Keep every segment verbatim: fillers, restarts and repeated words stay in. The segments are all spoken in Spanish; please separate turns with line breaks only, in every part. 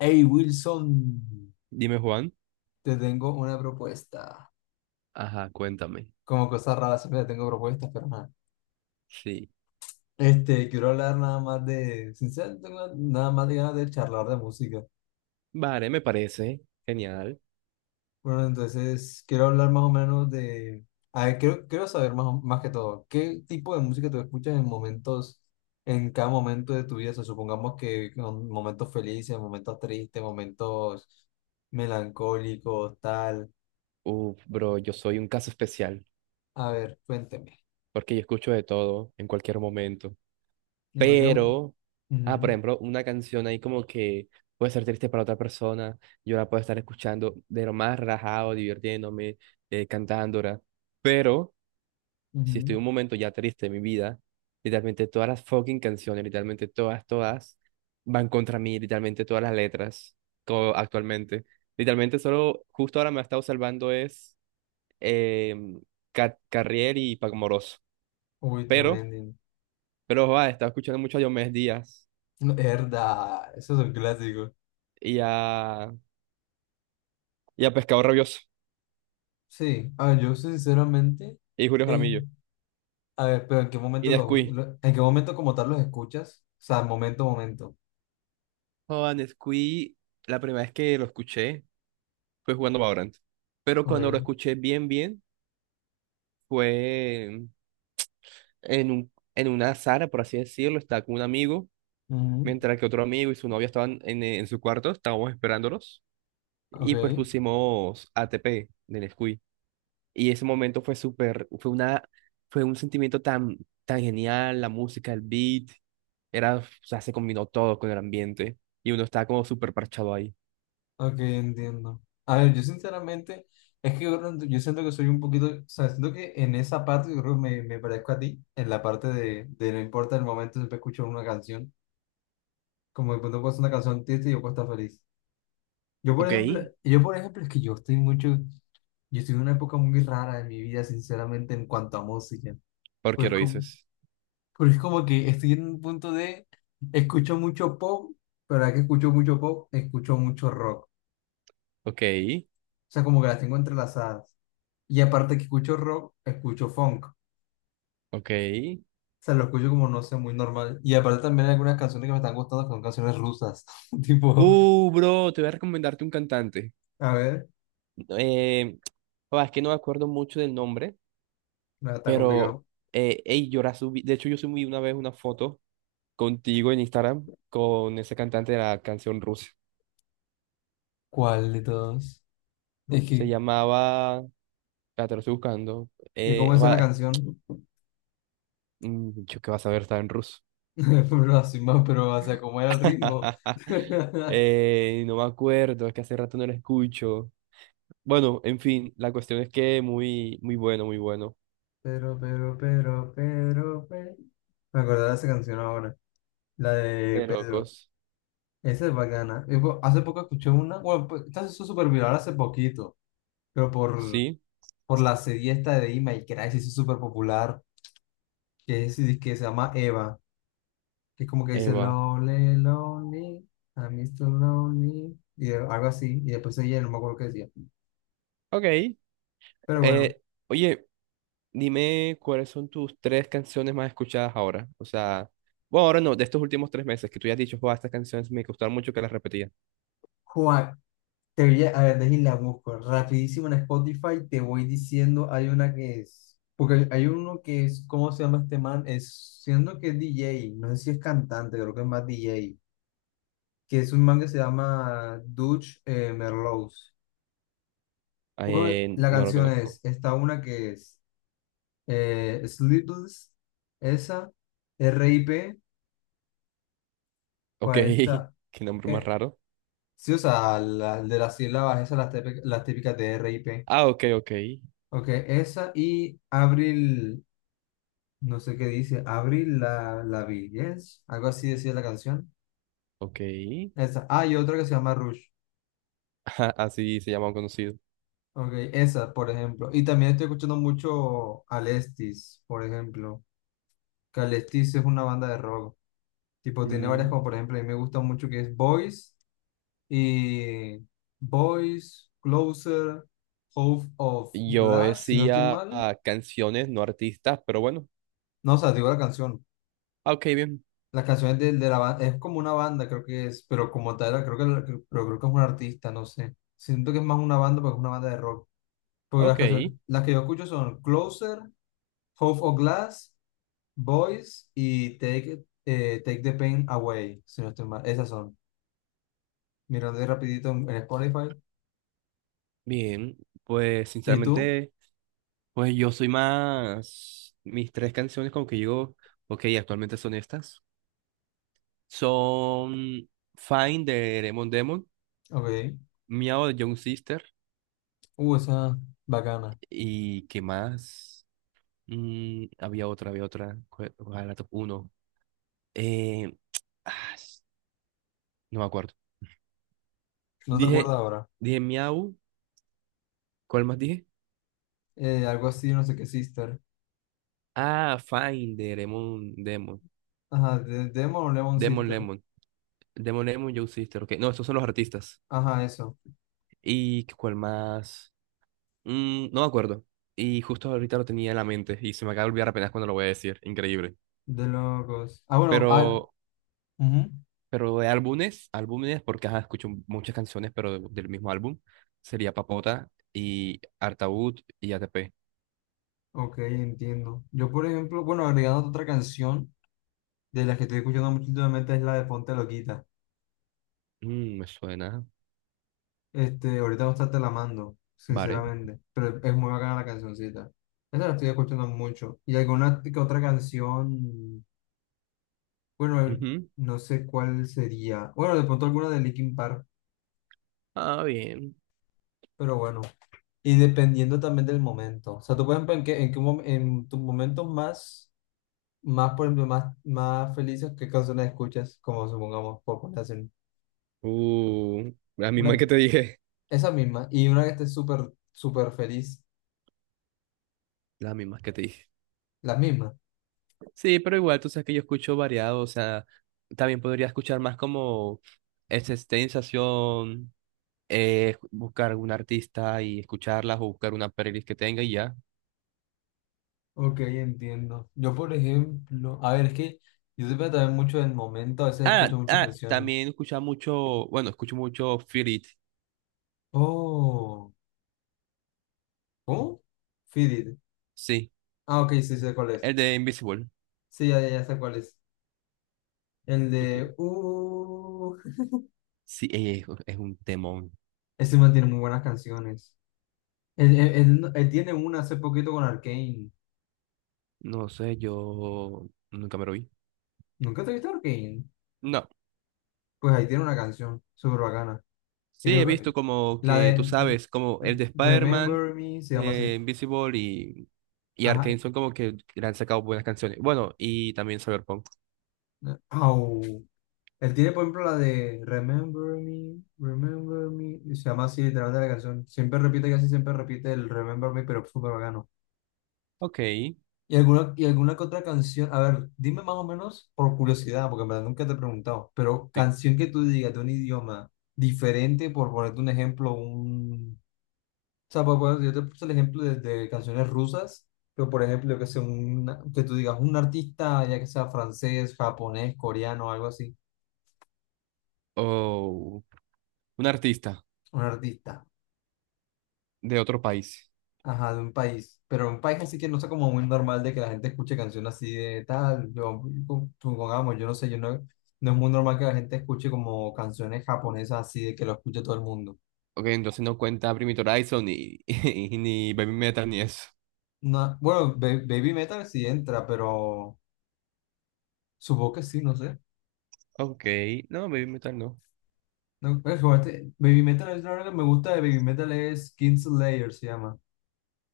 Hey Wilson,
Dime, Juan.
te tengo una propuesta.
Ajá, cuéntame.
Como cosas raras siempre te tengo propuestas, pero nada.
Sí.
Este, quiero hablar nada más de, sinceramente, tengo nada más de ganas de charlar de música.
Vale, me parece genial.
Bueno, entonces quiero hablar más o menos de, a ver, quiero, quiero saber más, o- más que todo, ¿qué tipo de música tú escuchas en momentos, en cada momento de tu vida? O sea, supongamos que en momentos felices, momentos tristes, momentos melancólicos, tal.
Uf, bro, yo soy un caso especial
A ver, cuénteme.
porque yo escucho de todo en cualquier momento.
En cualquier... Ujú,
Pero, ah, por ejemplo, una canción ahí como que puede ser triste para otra persona. Yo la puedo estar escuchando de lo más relajado, divirtiéndome, eh, cantándola. Pero si estoy
ujú.
en un momento ya triste de mi vida, literalmente todas las fucking canciones, literalmente todas, todas, van contra mí, literalmente todas las letras, co- actualmente. Literalmente solo, justo ahora me ha estado salvando es eh, Ca- Carrier y Paco Moroso.
Uy,
Pero,
tremendo.
pero, va, he estado escuchando mucho a Diomedes Díaz
No, verdad, eso es un clásico.
y a, y a Pescado Rabioso
Sí, a ver, yo sinceramente,
y Julio
eh,
Jaramillo
a ver, pero ¿en qué
y
momento los,
Nescuí.
lo- en qué momento como tal los escuchas? O sea, momento, momento.
Joder, Nescuí, la primera vez que lo escuché fue jugando Valorant. Pero cuando lo
Ok,
escuché bien, bien, fue en un, en una sala, por así decirlo, estaba con un amigo,
ujú,
mientras que otro amigo y su novia estaban en, en su cuarto, estábamos esperándolos, y pues
ok,
pusimos A T P de Nesquik. Y ese momento fue súper, fue una, fue un sentimiento tan, tan genial, la música, el beat, era, o sea, se combinó todo con el ambiente, y uno estaba como súper parchado ahí.
ok, entiendo. A ver, yo sinceramente, es que yo, creo- yo siento que soy un poquito, o sea, siento que en esa parte yo creo que me, me parezco a ti, en la parte de, de no importa el momento, siempre escucho una canción. Como de pronto puedo una canción triste y yo puedo estar feliz. Yo, por
Ok,
ejemplo, yo, por ejemplo, es que yo estoy mucho, yo estoy en una época muy rara de mi vida, sinceramente, en cuanto a música.
¿por qué
Pues
lo
como,
dices?
porque es como que estoy en un punto de, escucho mucho pop, pero ahora que escucho mucho pop, escucho mucho rock. O
Ok,
sea, como que las tengo entrelazadas. Y aparte que escucho rock, escucho funk. O
ok.
sea, lo escucho como, no sé, muy normal. Y aparte también hay algunas canciones que me están gustando, que son canciones rusas. Tipo,
Uh, bro, te voy a recomendarte un cantante.
a ver,
Eh, ah, es que no me acuerdo mucho del nombre.
no, está
Pero,
complicado.
eh, ey, yo la subí. De hecho, yo subí una vez una foto contigo en Instagram con ese cantante de la canción rusa.
¿Cuál de todos? Es
Se
que,
llamaba. La te lo estoy buscando.
¿y
Eh,
cómo es
va-
la canción?
mm, yo qué vas a ver, estaba en ruso.
Pero así más, pero, o sea, como era el ritmo.
Eh, no me acuerdo, es que hace rato no lo escucho. Bueno, en fin, la cuestión es que muy, muy bueno, muy bueno.
Pero, pero, pero, pero, pero. Me acordé de esa canción ahora, la de
De
Pedro.
locos.
Esa es bacana. Y po- Hace poco escuché una, bueno, pues, esta se hizo súper viral hace poquito, pero por,
Sí,
por la serie esta de Ima y Crash se hizo súper popular, que es, que se llama Eva, que es como que dice
Eva.
Lonely, Lonely, I'm mister Lonely, y algo así, y después ella no me acuerdo qué decía.
Ok.
Pero
Eh, oye. Dime cuáles son tus tres canciones más escuchadas ahora. O sea, bueno, ahora no, de estos últimos tres meses que tú ya has dicho, "Joa, estas canciones me gustaron mucho que las repetía".
bueno, te voy a, a ver, déjame la busco rapidísimo en Spotify. Te voy diciendo, hay una que es, porque hay, hay uno que es, ¿cómo se llama este man? Es, siendo que es D J, no sé si es cantante, creo que es más D J, que es un man que se llama Dutch eh, Merlows. Uno, de-
Eh,
la
no lo
canción es,
conozco.
está una que es eh, Sleepless, esa, R I P.
Ok,
¿Cuál está?
qué nombre más
Eh,
raro.
sí, o sea, la- de las sílabas, esas las, típicas las típicas de R I P.
Ah, ok, ok,
Ok, esa y Abril. No sé qué dice. Abril la, la vi. Yes. Algo así decía la canción.
ok.
Esa. Ah, y otra que se llama Rush.
Ajá, así se llama un conocido.
Ok, esa, por ejemplo. Y también estoy escuchando mucho Alestis, por ejemplo. Que Alestis es una banda de rock. Tipo, tiene varias
Mm,
como, por ejemplo, a mí me gusta mucho que es Boys y Boys, Closer, Hope of
Yo
Glass, si no estoy
decía
mal.
ah, canciones, no artistas, pero bueno.
No, o sea, digo la canción.
Ah, ok, bien.
Las canciones de, de la banda, es como una banda, creo que es, pero como tal, creo que, la- que- pero creo que es un artista, no sé. Siento que es más una banda, porque es una banda de rock. Porque las
Ok,
canciones, las que yo escucho son Closer, Hope of Glass, Boys y Take, It- eh, Take the Pain Away, si no estoy mal. Esas son. Mirando de rapidito en, en Spotify.
bien. Pues
¿Y tú?
sinceramente, pues yo soy más... Mis tres canciones como que yo... Ok, actualmente son estas. Son Fine de Demon Demon,
Ok.
Miao de Young Sister
Uh, esa bacana.
y ¿qué más? Mm, había otra, había otra. ¿Cuál cuál era la top uno? Eh, ah, s- no me acuerdo.
No te
Dije,
acuerdas ahora.
dije Miau, ¿cuál más dije?
Eh, algo así, no sé qué, Sister.
Ah, Fine de Demon Demon,
Ajá, de Demon o Lemon
Demon
Sister.
Lemon, Demon Lemon, Young Sister, ok. No, estos son los artistas.
Ajá, eso.
¿Y cuál más? Mm, no me acuerdo. Y justo ahorita lo tenía en la mente y se me acaba de olvidar apenas cuando lo voy a decir. Increíble.
De locos. Ah, bueno, ah,
Pero
ujú.
Pero de álbumes, álbumes, porque ajá, escucho muchas canciones, pero de- del mismo álbum, sería Papota y Artaud y A T P.
Ok, entiendo. Yo, por ejemplo, bueno, agregando otra canción de las que estoy escuchando mucho últimamente es la de Ponte Loquita.
Mm, me suena.
Este, ahorita no está te la mando,
Vale.
sinceramente, pero es muy bacana la cancioncita. Esa la estoy escuchando mucho. Y alguna que otra canción, bueno,
Ujú.
no sé cuál sería. Bueno, de pronto alguna de Linkin Park,
Ah, bien.
pero bueno. Y dependiendo también del momento. O sea, tú, por ejemplo, en qué, en qué mom- en tus momentos más. Más, por ejemplo, más, más felices, ¿qué canciones escuchas? Como supongamos, por comparación.
Uh, la misma
Una,
que te dije.
esa misma, y una que esté súper, súper feliz,
La misma que te dije.
las mismas.
Sí, pero igual tú sabes que yo escucho variado, o sea, también podría escuchar más como esa sensación, eh, buscar algún artista y escucharlas o buscar una playlist que tenga y ya.
Ok, entiendo. Yo, por ejemplo, a ver, es que yo depende también mucho del momento, a veces
Ah,
escucho muchas
ah,
canciones.
también escuchaba mucho, bueno, escucho mucho Feel It,
Oh, ¿cómo? Feed It.
sí,
Ah, ok, sí, sé cuál es.
el de Invisible.
Sí, ya, ya, ya sé cuál es. El
Okay.
de... Uh,
Sí, es, es un temón.
ese man tiene muy buenas canciones. Él, él- él- él tiene una hace poquito con Arcane.
No sé, yo nunca me lo vi.
¿Nunca te viste Arcane?
No,
Pues ahí tiene una canción súper bacana. Y
sí, he
creo que
visto como
la
que, tú
de
sabes, como el de Spider-Man,
Remember Me se llama así.
eh, Invisible y, y
Ajá.
Arcane son como que le han sacado buenas canciones. Bueno, y también Cyberpunk.
eh, Au. Él tiene, por ejemplo, la de Remember Me, Remember Me, y se llama así literalmente la canción. Siempre repite, casi siempre repite el Remember Me, pero súper bacano.
Ok, sí.
Y alguna, y alguna que otra canción. A ver, dime más o menos por curiosidad, porque en verdad nunca te he preguntado. Pero canción que tú digas de un idioma diferente, por ponerte un ejemplo, un... O sea, pues, pues, yo te puse el ejemplo de, de canciones rusas, pero por ejemplo, yo que sé, un, que tú digas un artista, ya que sea francés, japonés, coreano, algo así,
O un artista
un artista,
de otro país.
ajá, de un país, pero un país así que no sea como muy normal de que la gente escuche canciones así de tal, yo, con- supongamos, yo no sé, yo no, no es muy normal que la gente escuche como canciones japonesas así de que lo escuche todo el mundo.
Ok, entonces no cuenta Primitive Horizon ni, ni Baby Metal ni eso.
No, bueno, ba- Baby Metal sí entra, pero supongo que sí, no sé.
Ok, no, Baby Metal no.
No, pues, jugaste- Baby Metal es lo que me gusta de Baby Metal es Kingslayer, se llama.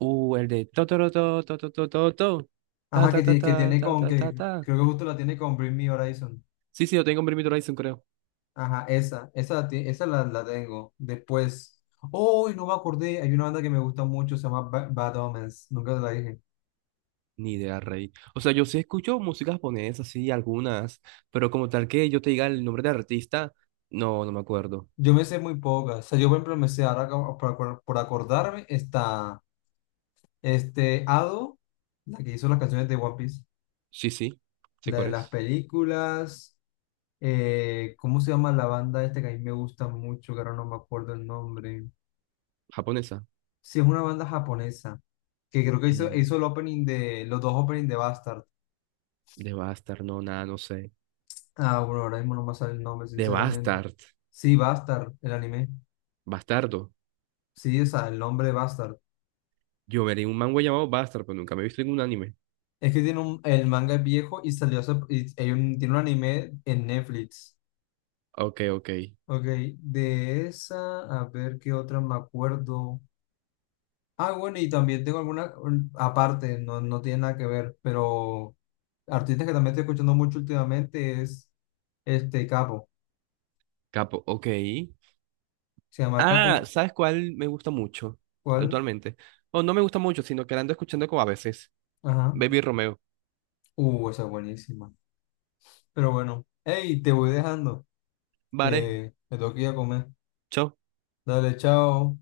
Uh, el de to, to, to, to, to, to, to, to, ta,
Ajá,
ta,
que
ta,
tiene, que
ta,
tiene
ta,
con,
ta, ta,
que
ta.
creo que justo la tiene con Bring Me Horizon.
Sí, sí, yo tengo Bring Me the Horizon, creo.
Ajá, esa, esa, la ti- esa la, la tengo. Después, oh, no me acordé, hay una banda que me gusta mucho, se llama Ba- Bad Omens, nunca te la dije.
Ni idea, rey. O sea, yo sí escucho música japonesa, sí, algunas, pero como tal que yo te diga el nombre de artista, no, no me acuerdo.
Yo me sé muy pocas, o sea, yo por ejemplo me sé ahora como por, acor- por acordarme, está este Ado, la que hizo las canciones de One Piece,
Sí, sí, sé
la de
cuál
las
es.
películas. Eh, ¿cómo se llama la banda esta que a mí me gusta mucho? Que ahora no me acuerdo el nombre.
Japonesa.
Sí, es una banda japonesa que creo que hizo,
Mm,
hizo el opening de, los dos openings de Bastard.
de Bastard, no, nada, no sé.
Ah, bueno, ahora mismo no me sale el nombre,
De
sinceramente.
Bastard.
Sí, Bastard, el anime.
Bastardo.
Sí, o sea, el nombre de Bastard.
Yo veré un manga llamado Bastard, pero nunca me he visto en un anime.
Es que tiene un, el manga es viejo y salió, hace- y hay un- tiene un anime en Netflix.
Ok, ok.
Ok, de esa, a ver qué otra me acuerdo. Ah, bueno, y también tengo alguna, un- aparte, no, no tiene nada que ver, pero artistas que también estoy escuchando mucho últimamente es este Capo.
Capo, ok.
Se llama
Ah,
Capo.
¿sabes cuál me gusta mucho
¿Cuál?
actualmente? O no me gusta mucho, sino que la ando escuchando como a veces.
Ajá.
Baby Romeo.
Uh, esa es buenísima. Pero bueno, hey, te voy dejando,
Vale,
que me tengo que ir a comer.
chao.
Dale, chao.